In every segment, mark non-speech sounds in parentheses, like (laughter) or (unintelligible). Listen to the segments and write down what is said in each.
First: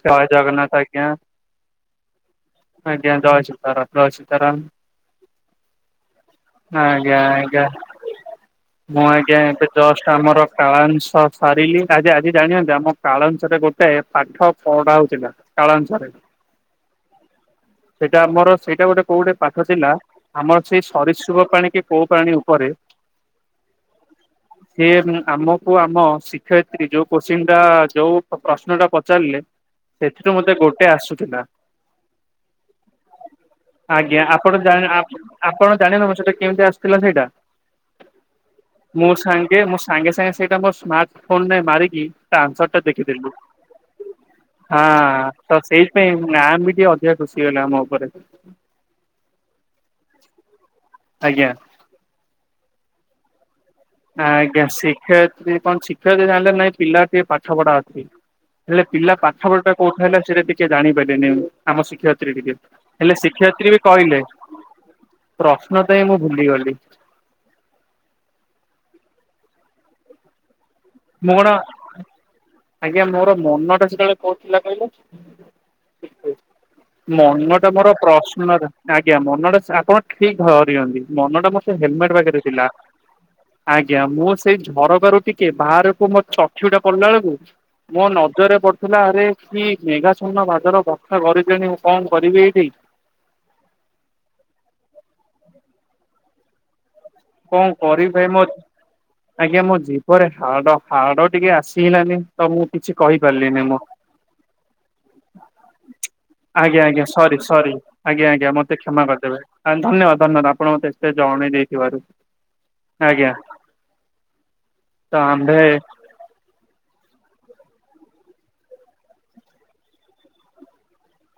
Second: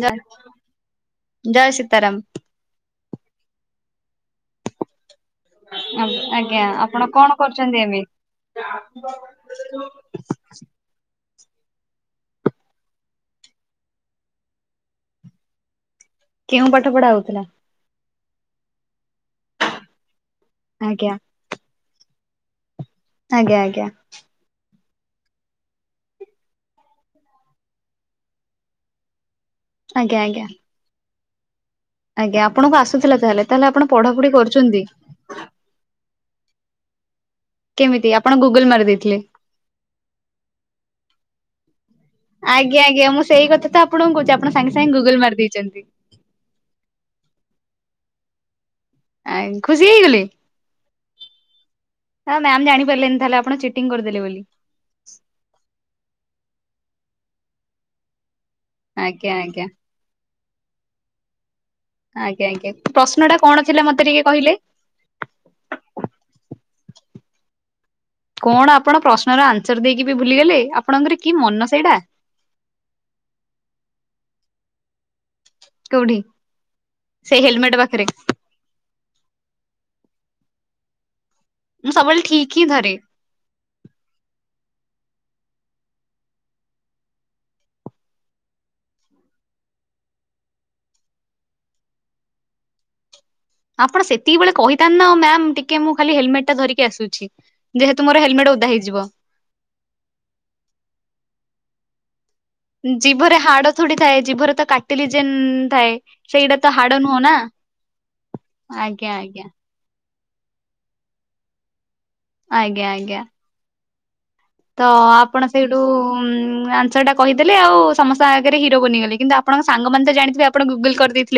ଜୟ ଜଗନ୍ନାଥ ଆଜ୍ଞା ଜୟ ସୀତାରାମ। (inaudible) ଆଜ୍ଞା ଜୟଶ୍ରୀ ତାର ଜୟ ଶ୍ରୀ (unintelligible) ଆଜ୍ଞା ଆପଣ କଣ ଆଜ୍ଞା କରୁଛନ୍ତି ଏବେ? ମୁଁ ଆଜ୍ଞା ଏବେ ଜଷ୍ଟ ଆମର କାଳାଂସ ସାରିଲି ଆଜି ଆଜି ଜାଣିନ୍ତି ଆମ କାଳସରେ ଗୋଟେ ପାଠ ପଢା ହଉଥିଲା କାଳସରେ। କେଉଁ ପାଠ ପଢା ହଉଥିଲା? ସେଇଟା ଆମର ସେଇଟା ଗୋଟେ କୋଉ ଗୋଟେ ପାଠ ଥିଲା ଆମର ସେଇ ଆଜ୍ଞା ସରିଷୁଭ ପାଣି କି କୋଉ ପ୍ରାଣି ଉପରେ। ଆଜ୍ଞା ଆଜ୍ଞା। ସିଏ ଆମକୁ ଆମ ଶିକ୍ଷୟିତ୍ରୀ ଯୋଉ କୋଶ୍ଚିନ୍ ଟା ଯୋଉ ପ୍ରଶ୍ନ ଟା ପଚାରିଲେ। ଆଜ୍ଞା ସେଥିରୁ ଆଜ୍ଞା। ମତେ ଗୋଟେ ଆସୁଥିଲା। ଆଜ୍ଞା ଆପଣଙ୍କୁ ଆସୁଥିଲା ତାହେଲେ ତାହେଲେ ଆପଣ (inaudible) ଆଜ୍ଞା ପଢାପଢି ଆପଣ କରୁଛନ୍ତି ଆପଣ ଜାଣିବେ (unintelligible) କେମିତି ଆସିଥିଲା ସେଇଟା କେମିତି ଆପଣ ଗୁଗୁଲ ମାରି (inaudible) ମୁଁ ଦେଇଥିଲେ? ସାଙ୍ଗେ ମୋ ସାଙ୍ଗେ ସାଙ୍ଗେ ସେଇଟା ମୋ ସାର୍ଟ ରେ ମାରିକି ତା ଆନ୍ସର ଟା ଆଜ୍ଞା ଆଜ୍ଞା ମୁଁ ଦେଖିଦେଲୁ। ସେଇ କଥା ତ ଆପଣଙ୍କୁ କହୁଛି ଆପଣ ସାଙ୍ଗେ ହଁ ସାଙ୍ଗେ ଗୁଗୁଲ ମାରି ତ ଦେଇଛନ୍ତି। ସେଇପାଇଁ ମା ବି ଟିକେ ଅଧିକା ଖୁସି ହେଇଗଲେ ଆମ ଉପରେ। ଆ ଖୁସି ହେଇଗଲେ ଆଜ୍ଞା ମ୍ୟାମ ଜାଣିପାରିଲେନି ତାହଲେ ଆପଣ ଚି ଆଜ୍ଞା ଶିକ୍ଷୟତ୍ରୀ କଣ ଶିକ୍ଷୟତ୍ରୀ ଜାଣିଲେ ନାଇଁ ପିଲା ଟିକେ ପାଠ ପଢା ଅଛି। ହେଲେ ପିଲା ଆଜ୍ଞା ଆଜ୍ଞା ପାଖପଢାଟା କୋଉଠି ହେଲା ସେଟ ଟିକେ ଜାଣିପାରିଲେନି ଏମିତି। ଆମ ଶିକ୍ଷୟତ୍ରୀ ଆଜ୍ଞା ଟିକେ ଆଜ୍ଞା ହେଲେ ପ୍ରଶ୍ନ ଟା କଣ ଶିକ୍ଷୟତ୍ରୀ ବି ଥିଲା ମତେ କହିଲେ ଟିକେ ପ୍ରଶ୍ନ ତ ଏଇ ମୁଁ ଭୁଲିଗଲି। କଣ ଆପଣ ପ୍ରଶ୍ନର ଆନ୍ସର ଦେଇକି ବି ଭୁଲିଗଲେ। ଆପଣଙ୍କର କି ମୁଁ କଣ ମନ ସେଇଟା (inaudible) ଆଜ୍ଞା ମୋର ମନଟା ସେତେବେଳେ କୋଉଠିଥିଲା କହିଲେ? କୋଉଠି? ସେଇ ମନ ଟା ହେଲମେଟ ମୋର ପାଖରେ ପ୍ରଶ୍ନରେ ଆଜ୍ଞା ମନଟା ଆପଣ ଠିକ ଭରିଛନ୍ତି ମନ ଟା ମତେ ମୁଁ ହେଲମେଟ ସବୁବେଳେ ପାଖରେ ଠିକ ହିଁ ଥିଲା ଧରେ। ଆଜ୍ଞା ମୁଁ ସେଇ ଘର ବାରୁ ଟିକେ ବାହାରକୁୁ ମୋ ଚକ୍ଷିୟୁଟା ପଡିଲା ବେଳକୁ। ମୋ ନଜରରେ ପଡିଥିଲା ଆରେ କି ମେଘାଛନ ବାଦଲ ବର୍ଷା ଗରଜିଲାଣି ମୁଁ କଣ କରିବି ଏଇଠି। (inaudible) ଆପଣ ସେତିକି ବେଳେ କହିଥାନ୍ତି ନା ମ୍ୟାମ୍ ଟିକେ ମୁଁ ଖାଲି ହେଲମେଟ ଟା ଧରିକି ଆସୁଛି। କଣ ଯେହେତୁ କରିବି ମୋର ଭାଇ ମୋ ହେଲମେଟ ଓଦା ହେଇଯିବ। ଆଜ୍ଞା ମୋ ଜୀଭରେ ହାଡ ହାଡ ଟିକେ ଆସିହେଲାନି। ଜିଭରେ ହାଡ ଥୋଡୀ ଥାଏ ଜିଭରେ ତ କାଟିଲିଯେନ ଥାଏ ସେଇଟା ତ ଆଜ୍ଞା ହାଡ ଆଜ୍ଞା ନୁହଁ ନା। ସରି ଆଜ୍ଞା ଆଜ୍ଞା ମତେ କ୍ଷମା ଆଜ୍ଞା କରିଦେବେ ଆଜ୍ଞା ଧନ୍ୟବାଦ ଧନ୍ୟବାଦ ଆପଣ ମତେ ଏତେ ଜଣେଇ ଦେଇଥିବାରୁ। ଆଜ୍ଞା ଆଜ୍ଞା। ତ ଆପଣ ସେଇଠୁ ଆନ୍ସରଟା କହିେଲେ ଆଉ ସମସ୍ତଙ୍କ ଆଗରେ ହରୋ ବନିଗଲେ। କିନ୍ତୁ ଆପଣଙ୍କ ସାଙ୍ଗମାନେ ତ ଜାଣିଥିବେ ଆପଣ ଗୁଗଲ କରିଦେଇଥି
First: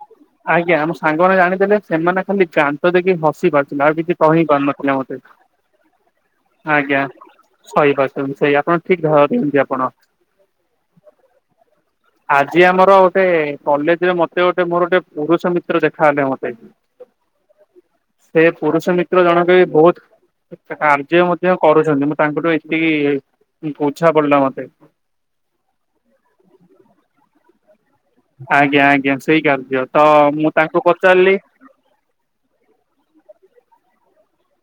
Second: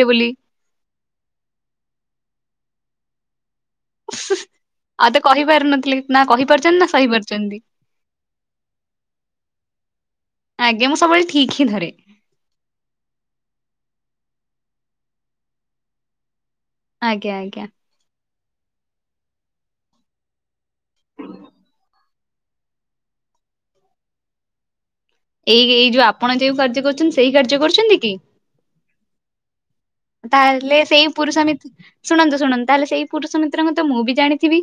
ଆଜ୍ଞା ଆମ ସାଙ୍ଗମାନେ ଜାଣିଥିଲେ ସେମାନେ ଖାଲି ଦାନ୍ତ ଦେଖେଇ ହସି ପାରୁ କିଛି କହି ପାରୁନଥିଲେ ଆଉ ତ ମତେ କହିପାରୁନଥିଲେ ନା କହିପାରୁଛନ୍ତି ନା ଆଜ୍ଞା ସହିପାରୁଛନ୍ତି ଆଉ ଆପଣ ଠିକ ଧରୁଚନ୍ତି ଆପଣ। ଆଜ୍ଞା ମୁଁ ସବୁବେଳେ ଠିକ ହିଁ ଧରେ। ଆଜି ଆମର ଗୋଟେ କଲେଜରେ ମତେ ମତେ ଗୋଟେ ମୋର ଗୋଟେ ପରୁଷ ମିତ୍ର ଦେଖା ହେଲେ ମତେ ଆଜି ଆଜ୍ଞା ଆଜ୍ଞା। ସେ ପୁରୁଷ ମିତ୍ର ଜଣକ ବି ବୋ କାର୍ଯ୍ୟ ମଧ୍ୟ କରୁଚନ୍ତି ମୁଁ ତାଙ୍କଠୁ ଏତିକି ବୁଝା ପଡିଲା ମ ଏଇ ଏଇ ଯୋଉ ଆପଣ ଯୋଉ କାର୍ଯ୍ୟ କରୁଚନ୍ତି ସେଇ କାର୍ଯ୍ୟ କରୁଚନ୍ତି କି? ଆଜ୍ଞା ଆଜ୍ଞା ସେଇ କାର୍ଯ୍ୟ ତ କି ମୁଁ ତାହେଲେ ତାଙ୍କୁ ସେଇ ପଚାରିଲି ପୁରୁଷ ମି ଶୁଣନ୍ତୁ ଶୁଣନ୍ତୁ ତାହେଲେ ସେଇ ପୁରୁଷ ମିତ୍ରଙ୍କ ତ ମୁଁ ବି ଜାଣିଥିବି।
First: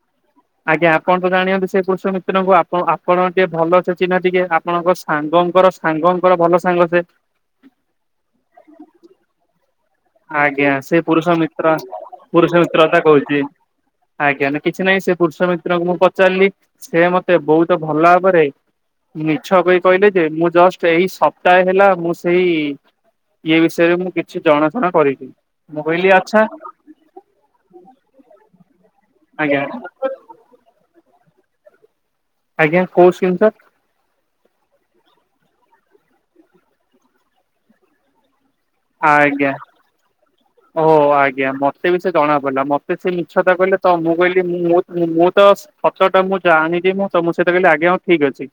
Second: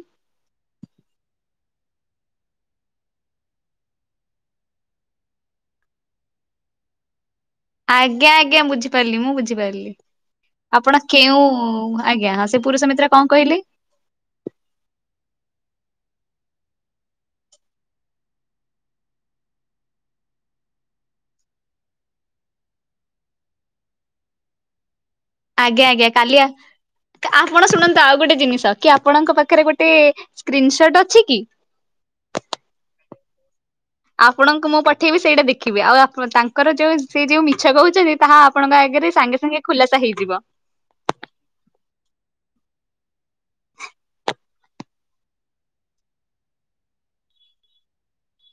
ଆଜ୍ଞା ଆପଣ ତ ଜାଣନ୍ତି ସେ ପୁରୁଷ ମିତ୍ରଙ୍କୁ ଆପଣ ଆପଣଙ୍କ ଟିକେ ଭଲ ସେ ଚିହ୍ନ ଟିକେ ଆପଣଙ୍କ ସାଙ୍ଗ ଙ୍କର ସାଙ୍ଗଙ୍କର ଭଲ ସାଙ୍ଗ ସେ। ଆଜ୍ଞା ଆଜ୍ଞା ବୁଝିପାରିଲି ମୁଁ ବୁଝିପାରିଲି। ଆଜ୍ଞା ଆପଣ ସେ ପୁରୁଷ କେଉଁ ମିତ୍ର ଆଜ୍ଞା ହଁ ପୁରୁଷ ସେ ମିତ୍ର କଥା ମୁଁ କଣ କୋହୁଚି। କହିଲେ? ଆଜ୍ଞା ନ କିଛି ନାହିଁ ସେ ପୁରୁଷ ମିତ୍ରଙ୍କୁ ମୁଁ ପଚାରିଲି ସେ ମତେ ବୋହୁତ ଭଲ ଭାବରେ ମିଛ କହି କହିଲେ ଯେ ମୁଁ ଜଷ୍ଟ ଏଇ ସପ୍ତାହେ ହେଲା ମୁଁ ସେଇ ଏ ବିଷୟରେ ମୁଁ କିଛି ଜଣା ଆଜ୍ଞା ଆଜ୍ଞା କାଲି ଆ ଆପଣ ଶୁଣନ୍ତୁ ଆଉ ଗୋଟେ ଜିନିଷ କି ଆପଣଙ୍କ ଆଜ୍ଞା ପାଖରେ ଗୋଟେ ସ୍କ୍ରିିନସଟ୍ ଅଛି କି? ଆଜ୍ଞା କୋଉ ସ ଆପଣଙ୍କୁ ମୁଁ ପଠେଇବି ସେଇଟା ଦେଖିବି ଆଉ ତାଙ୍କର ଯେଉଁ ସେ ଯେଉଁ ମିଛ କହୁଛନ୍ତି ତାହା ଆପଣଙ୍କ ଆଗରେ ସାଙ୍ଗେ ସାଙ୍ଗେ ଖୁଲାସା ହେଇଯିବ। ଓ ଆଜ୍ଞା ମତେ ବି ସେ ଜଣା ପଡ଼ିଲା ମତେ ସେ ମିଛତା କହିଲ ତ ମୁଁ କହିଲି ମୁ ମୁଁ ତ ହତ ଟା ମୁଁ ଜାଣିନି ମୁଁ ତମ ସହିତ କହଲି ଆ୍ଞା ହଁ ଠିକ ଅଛି।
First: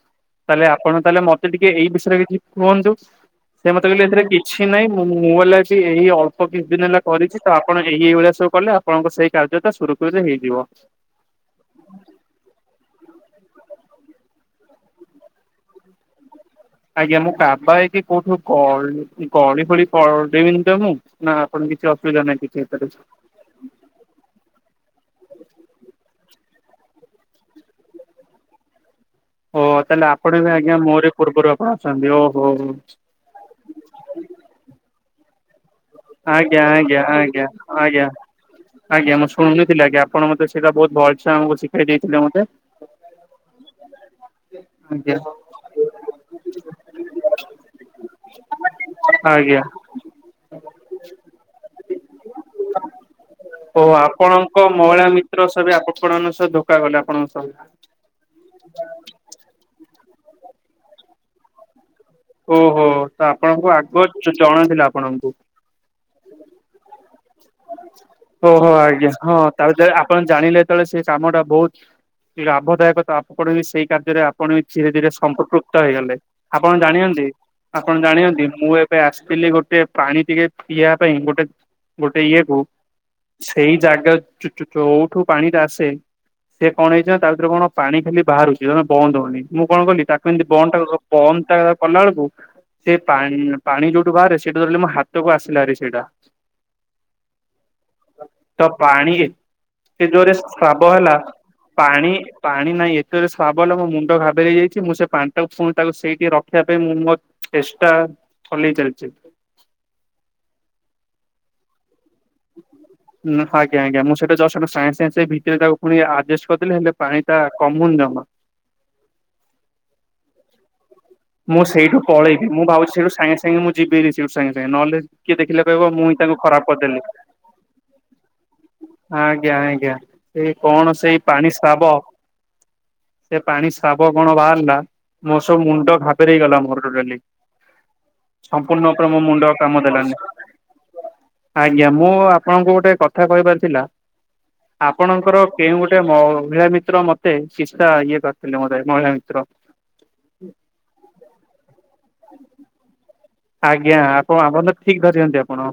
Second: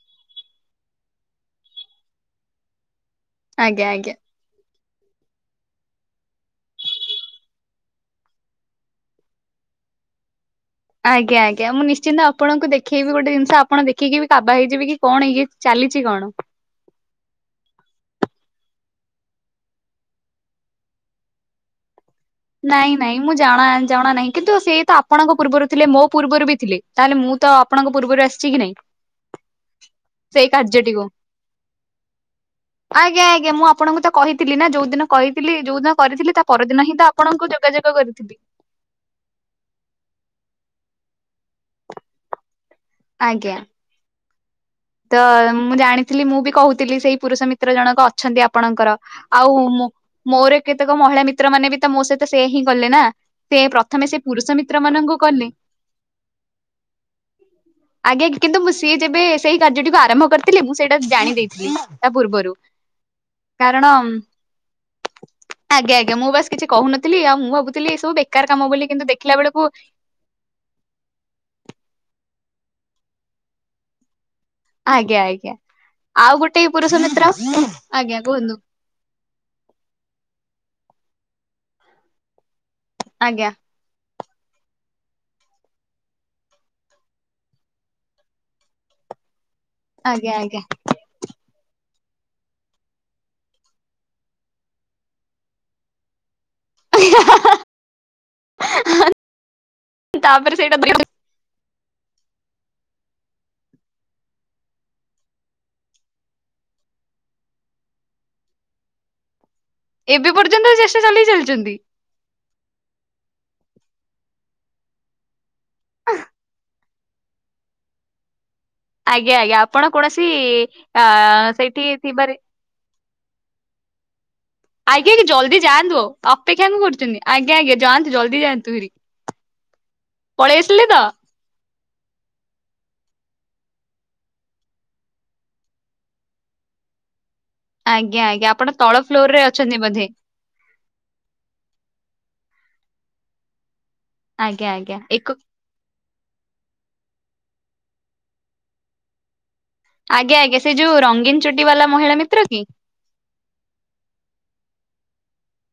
ତାହେଲେ ଆପଣ ତାହେଲେ ମତେ ଟିକେ ଏଇ ବିଷୟରେ କିଛି କୁହନ୍ତୁ। ସେ ମତେ ଆଜ୍ଞା କହିଲେ ଆଜ୍ଞା। ଏଥିରେ କିଛି ନହିଁ ମୁଁ ବଲେ ବି ଏଇ ଅଳ୍ପ କିଛି ଦିନ ହେଲା କରିଚି ତ ଆପଣ ଏଇ ଏଇଭଳିଆ ସବୁ କଲେ ଆପଣଙ୍କ ସେଇ କାର୍ଯ୍ୟଟା ସୁରୁଖୁରୁରେ ହେଇଯିବ। ଆଜ୍ଞା ଆଜ୍ଞା ମୁଁ ନିଶ୍ଚିନ୍ତ ଆପଣଙ୍କୁ ଦେଖେଇବି ଗୋଟେ ଜିନିଷ ଆପଣ ଦେଖିକି ବି କାବା ହେଇଯିବେ କି କଣ ଇଏ ଚାଲିଚି କଣ? ଆଜ୍ଞା ମୋ କାବା ହେଇକି କୋଉଠୁ ଗ ଗଳି ଭଳି ପେଇବି ତ ମୁଁ ନା ଆପଣ କିଛି ଆସୁ ନାଇଁ ନାଇଁ ମୁଁ ଜଣା ଜଣା ନାହିଁ କିନ୍ତୁ ସେ ତ ଆପଣଙ୍କ ପୂର୍ବରୁ ଥିଲେ ମୋ ପୂର୍ବରୁ ବି ଥିଲେ। ତାହେଲେ ମୁଁ ତ ଆପଣଙ୍କ ପୂର୍ବରୁ ଆସିଚି କି ନାଇଁ? ଓ ତାହେଲେ ଆପଣ ସେଇ ବି ଆଜ୍ଞା କାର୍ଯ୍ୟଟିକୁ ମୋରି ପୂର୍ବରୁ ଆପଣ ଅଛନ୍ତି ଓହୋ। ଆଜ୍ଞା ଆଜ୍ଞା ମୁଁ ଆପଣଙ୍କୁ ତ କ କହିଥିଲି ନା ଯୋଉଦିନ କହିଥିଲି ଯୋଉ ଦିନ କରିଥିଲି ତା ଆଜ୍ଞା ପରଦିନ ହିଁ ଆଜ୍ଞା ତ ଆପଣଙ୍କୁ ଆଜ୍ଞା ଯୋଗାଯୋଗ କରିଥିଲି। ଆଜ୍ଞା ମୁଁ ଶୁଣୁନଥିଲି ଆଜ୍ଞା ଆପଣ ମତେ ସେଇଟା ଭଲ ଆମକୁ ଶିଖାଇ ଦେଇଥିଲେ ମୋତେ ଆଜ୍ଞା। ଆଜ୍ଞା ତ ମୁଁ ଜାଣିଥିଲି ମୁଁ ବି କହୁଥିଲି ସେଇ ପୁରୁଷ ମିତ୍ର ଜଣକ ଅଛନ୍ତି ଆପଣଙ୍କର ଆଉ ଆଜ୍ଞା ମୋର କେତେକ ମହିଳା ମିତ୍ର ମାନେ ବି ତ ମୋ ସହିତ ସେ ହିଁ କଲେ ନା ସେ ଓ ପ୍ରଥମେ ସେ ଆପଣଙ୍କ ପୁରୁଷ ମିତ୍ର ମହିଳା ମାନଙ୍କୁ ମିତ୍ର କଲେ ସବେ ଆପଣଙ୍କ ସହ ଧୋକା କଲେ ଆପଣଙ୍କ ସହ ଆଜ୍ଞା କିନ୍ତୁ ସିଏ ଯେବେ ସେଇ କାର୍ଯ୍ୟଟିକୁ ଆରମ୍ଭ କରିଥିଲେ ମୁଁ ସେଇଟା ଜାଣି ଦେଇଥିଲି। ତା ପୂର୍ବରୁ। ଓହୋ ତ ଆପଣଙ୍କୁ ଆଗ କାରଣ ଜଣାଥିଲା ଆପଣଙ୍କୁ? ଆଜ୍ଞା ଆଜ୍ଞା ମୁଁ ବାସ କିଛି କହୁନଥିଲି ଆଉ ମୁଁ ଭାବୁଥିଲି ସବୁ ବେକାର କାମ ବୋଲି କିନ୍ତୁ ଦେଖିଲା ବେଳକୁ ଯେତେଳେ ସେ କାମ ଟା ବୋହୁତ ଲାଭଦାୟକ ତ ଆପଣ ସେଇ କାର୍ଯ୍ୟରେ ଆପଣ ଧୀରେ ଧୀରେ ଆଜ୍ଞା ଆଜ୍ଞା ସମ୍ପପୃକ୍ତ ହେଇଗଲେ ଆଉ ଗୋଟେ ଆପଣ ଜାଣ ପୁରୁଷ ମିତ୍ର ଆପଣ ଆଜ୍ଞା ଜାଣିନ୍ତି କୁହନ୍ତୁ ମୁଁ ଏବେ ଆସିଥିଲି ଗୋଟେ ପାଣି ଟିକେ ପିଏ ଯ ପାଇଁ ଗୋଟେ ଗୋଟେ ଇଏ କୁ ଆଜ୍ଞା ସେଇ ଜାଗା ଯୋଉଠୁ ପାଣି ଟା ଆସେ ସେ କଣ ହେଇଚି ନା ତା ଭିତରେ କଣ ପାଣି ଖାଲି ବାହାରୁଛି ଜମା ବନ୍ଦ ହଉନି। ମୁଁ କଣ କଲି ତାକୁ ଆଜ୍ଞା ଏମତି ଆଜ୍ଞା ବନ୍ଦ ଟା ବନ୍ଦ ଟା କଲା ବେଳକୁ ସେ ପାଣି ଯୋଉଠୁ ବାହାରେ ସେଇଠୁ ଧରିଲ ମୋ ହାତକୁ ଆସିଲାରେ ସେଇଟା। ତ ପାଣି ସେ ଯୋରେ ତାପରେ ସେଇଟା ଶ୍ରାବ ଦ- ହେଲା ପାଣି ପାଣି ନାଇଁ ଏତେ ଜୋରେ ସ୍ରାବ ହେଲା ମୋ ମୁଣ୍ଡ ଘାବେରେଇ ଯାଇଛି, ମୁଁ ସେ ପାଣି ଟାକୁ ପୁଣିବ ତାକୁ ସେଇଠି ରଖ ରଖିବା ପାଇଁ ମୁଁ ମୋର ଚେଷ୍ଟା ଚଲେଇ ଚାଲିଚି। ଏବେ ପର୍ଯ୍ୟନ୍ତ ବି ଚେଷ୍ଟା ଚଲେଇ ଚାଲିଚନ୍ତି? ଆଜ୍ଞା ଆଜ୍ଞା। ମୁଁ ସେଟା ଜଷ୍ଟ୍ ସାଙ୍ଗେ ସାଙ୍ଗେ ଭିତରେ ତାକୁ ପୁଣି ଆଡଜଷ୍ଟ କରିଦେଲି ହେଲେ ପାଣି ଟା କମୁନି ଜମା। ଆଜ୍ଞା ଆଜ୍ଞା ଆପଣ କୌଣସି ଆ ମୁଁ ସେଇଠି ସେଇଠୁ ଥିବାରେ ପଳେଇବି ମୁଁ ଭାବୁଚି ସେଇଠୁ ସାଙ୍ଗେ ସାଙ୍ଗେ ମୁଁ ଯିବି। ସାଙ୍ଗେ ସାଙ୍ଗେ ନହେଲେ ଆଜ୍ଞା ଆଜ୍ଞା କିଏ ଜଲ୍ଦି ଦେଖିଲେ କହିବ ଯାଆନ୍ତୁ ମୁଁ ଆଉ ହିଁ ତାଙ୍କୁ ଖରାପ ଅପେକ୍ଷା କଣ କରିଦେଲି। କରୁଛନ୍ତି ଆଜ୍ଞା ଆଜ୍ଞା ଯାଆନ୍ତୁ ଜଲ୍ଦି ଯାଆନ୍ତୁ ହେରି। ଆଜ୍ଞା ଆଜ୍ଞା ସେଇ ପଳେଇ ଆସିଲେ କଣ ତ ସେଇ ପାଣି ସ୍ରାବ ସେ ପାଣି ସ୍ରାବ କଣ ବାହାରିଲା ମୋ ସବୁ ମୁଣ୍ଡ ଘା ବେରେଇ ଗଲା ମୋର ଟୋଟାଲି। ଆଜ୍ଞା ଆଜ୍ଞା ଆପଣ ସମ୍ପୂର୍ଣ୍ଣ ତଳ ଉପରେ ମୋ ଫ୍ଲୋର ରେ ମୁଣ୍ଡ ଆଉ ଅଛନ୍ତି କାମ ବୋଧେ ଦେଲାନି। ଆଜ୍ଞା ମୁଁ ଆପଣଙ୍କୁ ଗୋଟେ କଥା କହିବାର ଥିଲା, ଆଜ୍ଞା ଆଜ୍ଞା ଏକ ଆପଣଙ୍କର କେଉଁ ଗୋଟେ ମହିଳା ମିତ୍ର ମତେ କିଛି ଟା ଇଏ କରିଥିଲେ ମୋତେ, ମହିଳା ମିତ୍ର। ଆଜ୍ଞା ଆଜ୍ଞା ସେ ଯୋଉ ରଙ୍ଗୀନ ଚୁଟି ବାଲା ମହିଳା ମିତ୍ର କି? ଆଜ୍ଞା ଆପଣ ଆପଣ ତ ଠିକ୍ ଧରିଛନ୍ତି ଆପଣ।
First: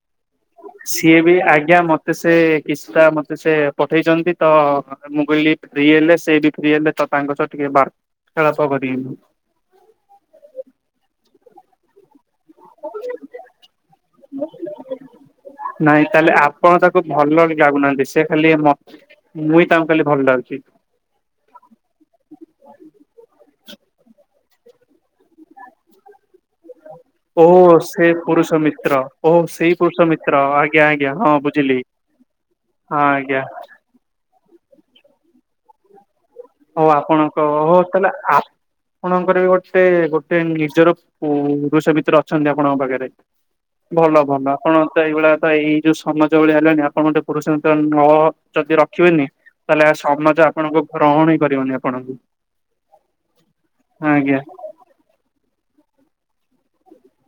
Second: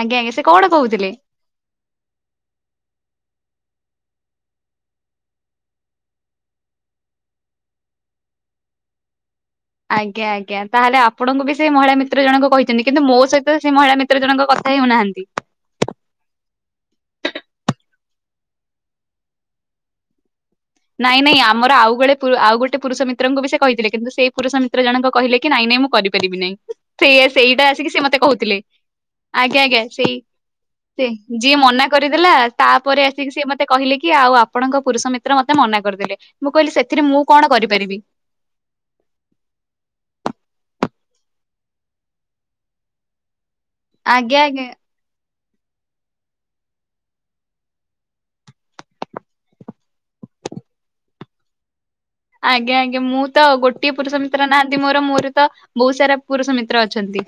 ଆଜ୍ଞା ଆଜ୍ଞା ସେ କଣ କହୁଥିଲେ? ସିଏ ବି ଆଜ୍ଞା ମତେ ସେ କିଛି ଟା ମତେ ସେ ପଠେଇଛନ୍ତି ତ ମୁଁ କହିଲି ଫ୍ରି ହେଲେ ସେ ବି ଫ୍ରି ହେଲେ ତ ତାଙ୍କ ସହ ଟିକେ ବାର୍ତ୍। (unintelligible) ଆଜ୍ଞା ଆଜ୍ଞା ତାହେଲେ ଆପଣଙ୍କୁ ବି ସେଇ ମହିଳା ମି ମିତ୍ର ଜଣକ କହିଛନ୍ତି। କିନ୍ତୁ ମୋ ସହିତ ସେ ମହିଳା ମିତ୍ର ଜଣଙ୍କ କଥା ହେଉନାହାନ୍ତି। ନାଇଁ ତାହେଲେ ଆପଣ ତାକୁ ଭଲ। (unintelligible) ସେ ଖାଲି ମ ମୁହିଁ ତାଙ୍କୁ ଖାଲି ଭଲ ଲାଗୁଛି। ନାଇଁ ନାଇଁ ଆମର ଆଉ ଗୋଳେ ଆଉ ଗୋଟେ ପୁରୁଷ ମିତ୍ରଙ୍କୁ ବି ସେ କହିଥିଲେ, କିନ୍ତୁ ସେଇ ପୁରୁଷ ମିତ୍ର ଜଣକ କହିଲେ କି ନାଇଁ ନାଇଁ ମୁଁ କରିପାରିବି ନାହିଁ। ସେଇଆ ସେଇଟା ଓହୋ ଆସିକି ସିଏ ସେ ମତେ ପୁରୁଷ କହୁଥିଲେ। ମିତ୍ର ଓହୋ ଆଜ୍ଞା ଆଜ୍ଞା ପୁରୁଷ ସେଇ ମିତ୍ର ଆଜ୍ଞା ସେ ଆଜ୍ଞା ହଁ ଯିଏ ବୁଝିଲି। ମନା କରିଦେଲା। ହଁ ତାପରେ ଆସିକି ଆଜ୍ଞା ସିଏ ମତେ କହିଲେ କି ଆଉ ଆପଣଙ୍କ ପୁରୁଷ ମିତ୍ର ମତେ ମନା କରିଦେଲେ। ମୁଁ କହିଲି ହଉ ସେଥିରେ ମୁଁ ଆପଣଙ୍କ କଣ କରିପାରିବି ତାହଲେ ଆପଣଙ୍କର ବି ଗୋଟେ ଗୋଟେ ନିଜର ଓ ରୋଷେଇ ଭିତରେ ଅଛନ୍ତି ଆପଣଙ୍କ ପାଖରେ। ଭଲ ଆଜ୍ଞା ଭଲ ଆଜ୍ଞା ଆପଣ ତ ଏଇଭଳିଆ ତ ଏଇ ଯୋଉ ସମାଜ ଭଳିଆ ହେଲାଣି ଆପଣ ଗୋଟେ ପୁରୁଷ ନ ଯଦି ରଖିବେନି ତାହେଲେ ସମାଜ ଆପଣଙ୍କ ରହଣି ଆଜ୍ଞା ଆଜ୍ଞା ମୁଁ ତ ଗୋଟିଏ ପୁରୁଷ ଆଜ୍ଞା ମିତ୍ର ନାହାଁନ୍ତି ମୋର। ମୋର ତ ବହୁତ ସାରା ପୁରୁଷ ମିତ୍ର ଅଛନ୍ତି।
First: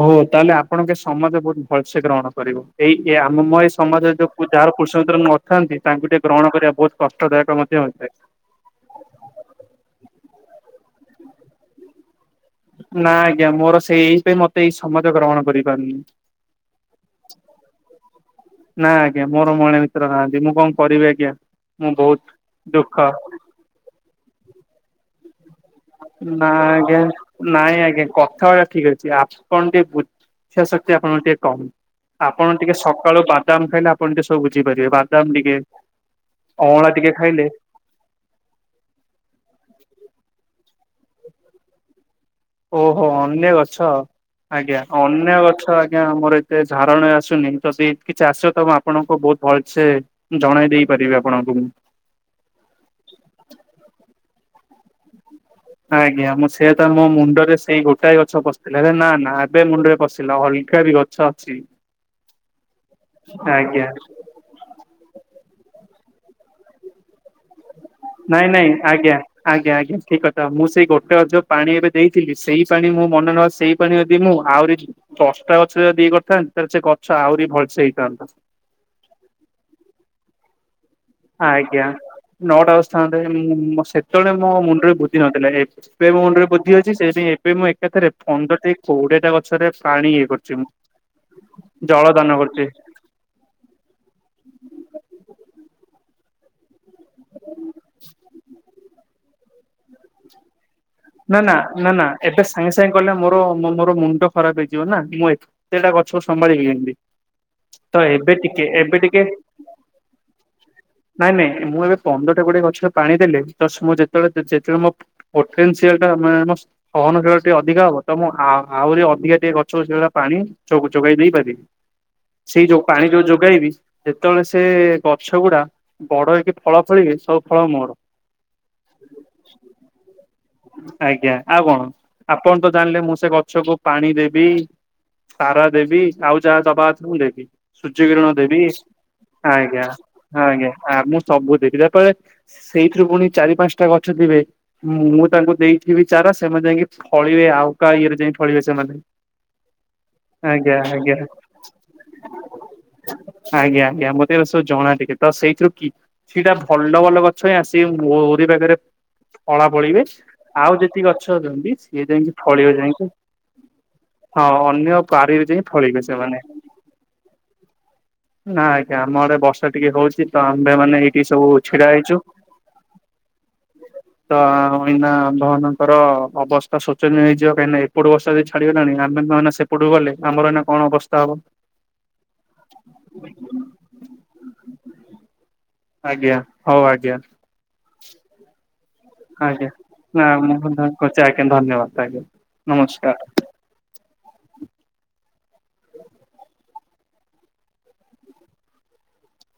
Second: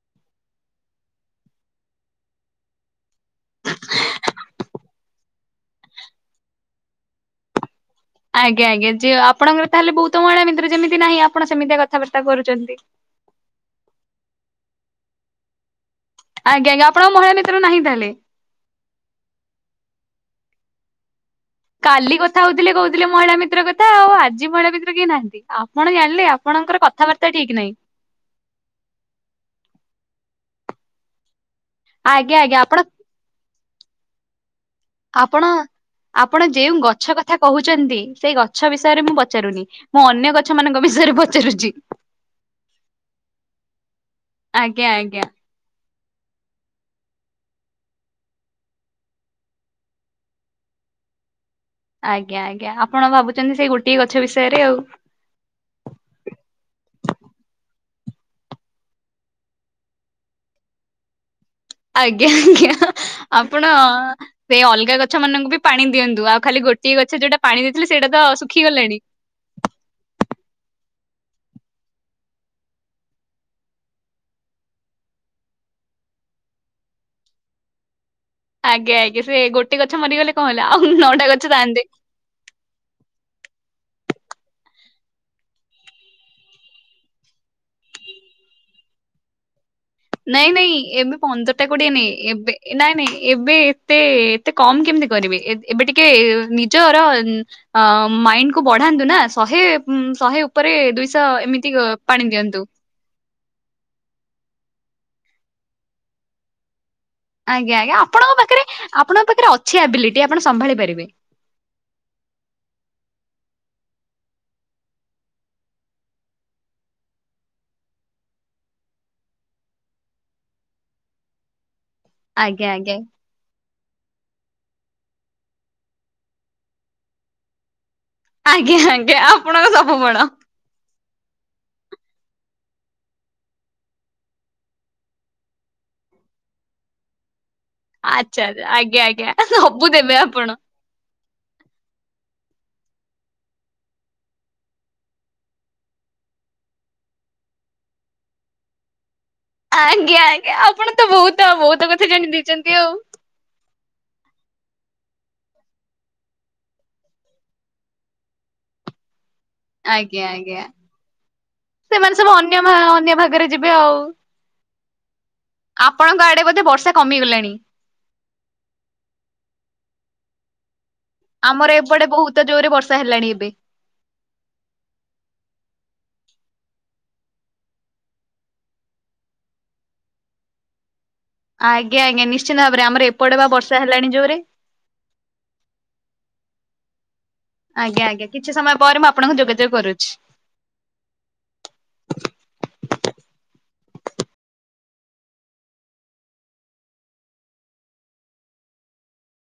ଓ ତାହେଲେ ଆପଣଙ୍କ ସମାଜ ବହୁତ ଭଲସେ ଗ୍ରହଣ କରିବ। ଏଇ କେ ଆମ ମ ଏଇ ସମାଜରେ ଯୋଉ ପୂଜା ଯାହାର ପୁରୁଷ ମିତ୍ର ନଥାନ୍ତି, ତାଙ୍କୁ ଟିକେ ଗ୍ରହଣ କରିବା ବହୁତ କଷ୍ଟଦାୟକ ମଧ୍ୟ। ହୋଇଥାଏ। ଆଜ୍ଞା ଆଜ୍ଞା ଯି ଆପଣଙ୍କର ତାହେଲେ ବହୁତ ମହିଳା ମିତ୍ର ଯେମିତି ନାହିଁ ଆପଣ ସେମତି କଥାବାର୍ତ୍ତା କରୁଛନ୍ତି। ନା ଆଜ୍ଞା ମୋର ସେଇ ଏଇ ପାଇଁ ମତେ ଏଇ ସମାଜ ଗ୍ରହଣ କରିପାରୁନି। ଆଜ୍ଞା ଆଜ୍ଞା ଆପଣଙ୍କ ମହିଳା ମିତ୍ର ନାହିଁ ତାହେଲେ। ନା ଆଜ୍ଞା ମୋର ମହିଳା ମିତ୍ର ନାହାଁନ୍ତି। ଯିଏ ମୁଁ କଣ କରିବି ଆଜ୍ଞା? ମୁଁ କାଲି ବହୁତ କଥା ହଉଥିଲେ ଦୁଃଖ କହୁଥିଲେ ମହିଳା ମିତ୍ର କଥା। ଆଉ ଆଜି ମହିଳା ମିତ୍ର କିଏ ନାହାନ୍ତି। ଆପଣ ଜାଣିଲେ ନାଁ ଆପଣଙ୍କର ଆଜ୍ଞା କଥାବାର୍ତ୍ତା ଠିକ ନାହିଁ ନାଇଁ ଆଜ୍ଞା କଥାବାର୍ତ୍ତା ଠିକ୍ ଅଛି। ଆପଣ ଟିକେ ବୁଝ ବୁଝିବା ଶକ୍ତି ଆପଣଙ୍କର ଟିକେ କମ୍। ଆଜ୍ଞା ଆପଣ ଆଜ୍ଞା ଟିକେ ସକାଳୁ ବାଦାମ ଖାଇଲେ ଆପଣ ଟିକେ ସବୁ ବୁଝିପାରିବେ ବାଦାମ ଆପଣ ଟିକେ ଆପଣ ଯେଉଁ ଅଁଳା ଟିକେ ଗଛ କଥା ଖାଇଲେ କହୁଛନ୍ତି ସେଇ ଗଛ ବିଷୟରେ ମୁଁ ପଚାରୁନି। ମୁଁ ଅନ୍ୟ ଗଛ ମାନଙ୍କ ବିଷୟରେ ପଚାରୁଚି। ଓହୋ ଅନ୍ୟ ଗଛ ଆଜ୍ଞା ଅନ୍ୟ ଗଛ ଆଜ୍ଞା ଆମର ଏତେ ଝରଣା ଆସୁ ନି ଯଦି କିଛି ଆସିବ ତ ମୁଁ ଆପଣଙ୍କୁ ବହୁତ ଭଲସେ ଜଣେଇ ଦେଇ ପାରିବି ଆପଣଙ୍କୁ। ଆଜ୍ଞା ଆଜ୍ଞା ଆପଣ ଭାବୁଛନ୍ତି ସେଇ ଗୋଟିଏ ଗଛ ବିଷୟରେ ଆଉ। ଆଜ୍ଞା ମୁଁ ସେଇଆ ତ ମୋ ମୁଣ୍ଡରେ ସେଇ ଗୋଟାଏ ଗଛ ପଶଥିଲା ହେରେ ନା ନା ଏବେ ମୁଣ୍ଡରେ ପଶିଲା ଅଲ ଶିକାରି ଗଛ ଅଛି। ଆଜ୍ଞା ଆଜ୍ଞା ଆପଣ ଆଜ୍ଞା ସେଇ ଅଲଗା ଗଛ ମାନଙ୍କୁ ବି ପାଣି ଦିଅନ୍ତୁ, ଆଉ ଖାଲି ଗୋଟିଏ ଗଛ ଯୋଉଟା ପାଣି ଦେଇଥିଲେ ସେଇଟା ତ ନାଇଁ ନାଇଁ ଶୁଖିଗଲାଣି। ଆଜ୍ଞା ଆଜ୍ଞା ଆଜ୍ଞା ଠିକ କଥା, ମୁଁ ସେଇ ଗୋଟ ଟେ ଗଛ ପାଣି ଏବେ ଦେଇଥିଲି ସେଇ ପାଣି ମୁଁ ମନେ ନ ସେଇ ପାଣି ଯଦି ମୁଁ ଆହୁରି ଦଶଟା ଗଛ ଯଦି ଇଏ କରିଥାନ୍ତି, ତାହେଲେ ସେ ଗଛ ଆହୁରି ଭଲସେ ହେଇଥାନ୍ତା। ଆଜ୍ଞା ଆଜ୍ଞା ସେ ଏ ଗୋଟେ ଗଛ ମରିଗଲେ କଣ ହେଲା ଆଉ ନଅଟା ଗଛ ଥାନ୍ତେ। ଆଜ୍ଞା ନଅଟା ଗଛ ଥାନ୍ତେ ମୁଁ ସେତେବେଳେ ମୋ ମୁଣ୍ଡରେ ବୁଦ୍ଧି ନଥିଲା ଏବେ ମୋ ମୁଣ୍ଡରେ ବୁଦ୍ଧି ଅଛି ସେଥିପାଇଁ ଏବେ ମୁଁ ଏକାଥରେ ପନ୍ଦରଟା କି କୋଡିଏଟା ଗଛରେ ପାଣି ଇଏ ନାଇଁ କରୁଛି ମୁଁ ନାଇଁ ଏବେ ପନ୍ଦରଟା କୋଡିଏ ଜଳ ନାଇ ଦାନ ଏବେ କରୁଛି ନାଇଁ ନାଇଁ ଏବେ ଏତେ ଏତେ କମ କେମ ତି କରିବେ ଏ-ଏବେ ଟି କେ ନିଜର ଅଁ ମାଇଣ୍ଡକୁ ବଢାନ୍ତୁ ନା ଶହେ ଉଁ ଶହେ ଉପରେ ଦୁଇଶହ ଏମିତି ନା-ନା-ନା-ନା ପାଣି ଏବେ ଦିଅନ୍ତୁ। ସାଙ୍ଗେ ସାଙ୍ଗେ କଲେ ମୋର ମୋର ମୁଣ୍ଡ ଖରାପ ହେଇ ଯିବ ନା ମୁଁ ଏତେଟା ଗଛ ସମ୍ଭାଳିବି କେମିତି? ଆଜ୍ଞା ତ ଆଞା ଏବେ ଆପଣଙ୍କ ପାଖରେ ଟିକେ ଏବେ ଟିକେ ଆପଣଙ୍କ ପାଖରେ ଅଛି ଆବିଲିଟି ଆପଣ ସମ୍ଭାଳି ପାରିବେ। ନାଇଁ ନାଇଁ ମୁଁ ଏବେ ପନ୍ଦରଟା କୋଡିଏଟା ଗଛରେ ପାଣି ଦେଲେ ତ ସେ ମୁଁ ଯେତବେଳେ ଯେତେବେଳ (unintelligible) ସିଏ ଏକା ମାନେ ମୋ ସହନଶୀଳ ଟିକେ ଅଧିକା ହବ, ତ ମୁଁ ଆଉ ଆହୁରି ଅଧିକା ଟିକେ ଗଛ ସେଗୁରା ପାଣି ସବୁ ଯୋଗାଇ ଦେଇ ପାରିବି, ସେଇ ଆଜ୍ଞା ଯୋଉ ଆଜ୍ଞା ପାଣି ଯୋଉ ଯୋଗେଇବି ଯେତେବେଳେ ସେ ସେ ଗଛ ଗୁଡା ବଡ ହେଇକି ଫଳ ଫଳିବେ ସବୁ ଫଳ ମୋର। ଆଜ୍ଞା ଆଜ୍ଞା ଆପଣଙ୍କ ସବୁ ବଡ। ଆଜ୍ଞା ଆଉ କଣମ ଆପଣ ତ ଜାଣିଲେ ମୁଁ ସେ ଗଛକୁ ପାଣି ଦେବି ଚାରା ଦେବି, ଆଉ ଯାହା ଦବା କଥା ମୁଁ ଦେବି। ସୂର୍ଯ୍ୟ କିିରଣ ଆଚ୍ଛା ଦେବି, ଆଜ୍ଞା ଆଜ୍ଞା ସବୁ ଦେବେ ଆପଣ। ଆଞା ଆ ମୁଁ ସବୁ ଦେବି, ତାପରେ ସେଇଥିରୁ ପୁଣି ଚାରି ପାଞ୍ଚଟା ଗଛଥିବେ, ମୁଁ ତାଙ୍କୁ ଦେଇଥିବି ଚାରା ସେମାନେ ଯାଇକି ଫଳିବେ ଆଉ କାହା ଇଏରେ ଯାଇ ଫଳିବେ ସେମାନେ। ଆଜ୍ଞା ଆଜ୍ଞା ଆପଣ ତ ବହୁତ ଆଉ ବହୁତ କଥା ଜାଣିଦେଇଛନ୍ତି ଆଉ। ସେଗୁରା ସବୁ ଜଣା ଟିକେ ତ ସେଇଥିରୁ କିଛିଟା ଭଲ ଭଲ ଗଛ ହଁ ଆସିିକ ମୋରି ପାଖରେ ପଳା ପଳିବେ ଆଜ୍ଞା ଆଜ୍ଞା ଆଉ ଯେତିକି ଗଛ ଅଛନ୍ତି ସିଏ ସେମାନେ ଯାଇକି ସବୁ ଅନ୍ୟ ଫଳବେ ଭା ଯାଇକି ଅନ୍ୟ ଭାଗରେ ଯିବେ ଆଉ। ଅ ପାରିବା ଯାଏଁ ଫଳିିବେ ଆପଣଙ୍କ ସେମାନେ। ଆଡେ ବୋଧେ ବର୍ଷା କମିଗଲାଣି ନା ଆଜ୍ଞା ଆମଆଡେ ବର୍ଷା ଟିକେ ହଉଛି ତ ଆମ୍ଭେମାନେ ଏ ସବୁ ଆମର ଛିଡା ଏପଟେ ହେଇଛୁ ବହୁତ ଜୋରରେ ବର୍ଷା ହେଲାଣି ଏବେ। ତ ଆମ୍ଭ ମାନଙ୍କର ଅବସ୍ଥା ଶୋଚନୀୟ ହେଇଯିବ କାଇଁନା ଏପଟୁ ବର୍ଷା ଯଦି ଛାଡିଗଲାଣି ଆମୋ ନହେଲେ ସେପଟକୁ ଗଲେ ଆମର ଏଇନା କଣ ଅବସ ଆଜ୍ଞା ଆଜ୍ଞା ନିଶ୍ଚିନ୍ତ ଭାବରେ ଆମର ଏପଟେ ବା ବର୍ଷା ହେଲାଣି ଜୋରେ। ଆଜ୍ଞା ହଉ ଆଜ୍ଞା। ଆଜ୍ଞା ଆଜ୍ଞା କିଛି ସମୟ ପରେ ମୁଁ ଆପଣଙ୍କୁ ଆଜ୍ଞା ଯୋଗାଯୋଗ କରୁଛି। ନା (unintelligible) ଆଜ୍ଞା ଧନ୍ୟବାଦ ଆଜ୍ଞା ନମସ୍କାର।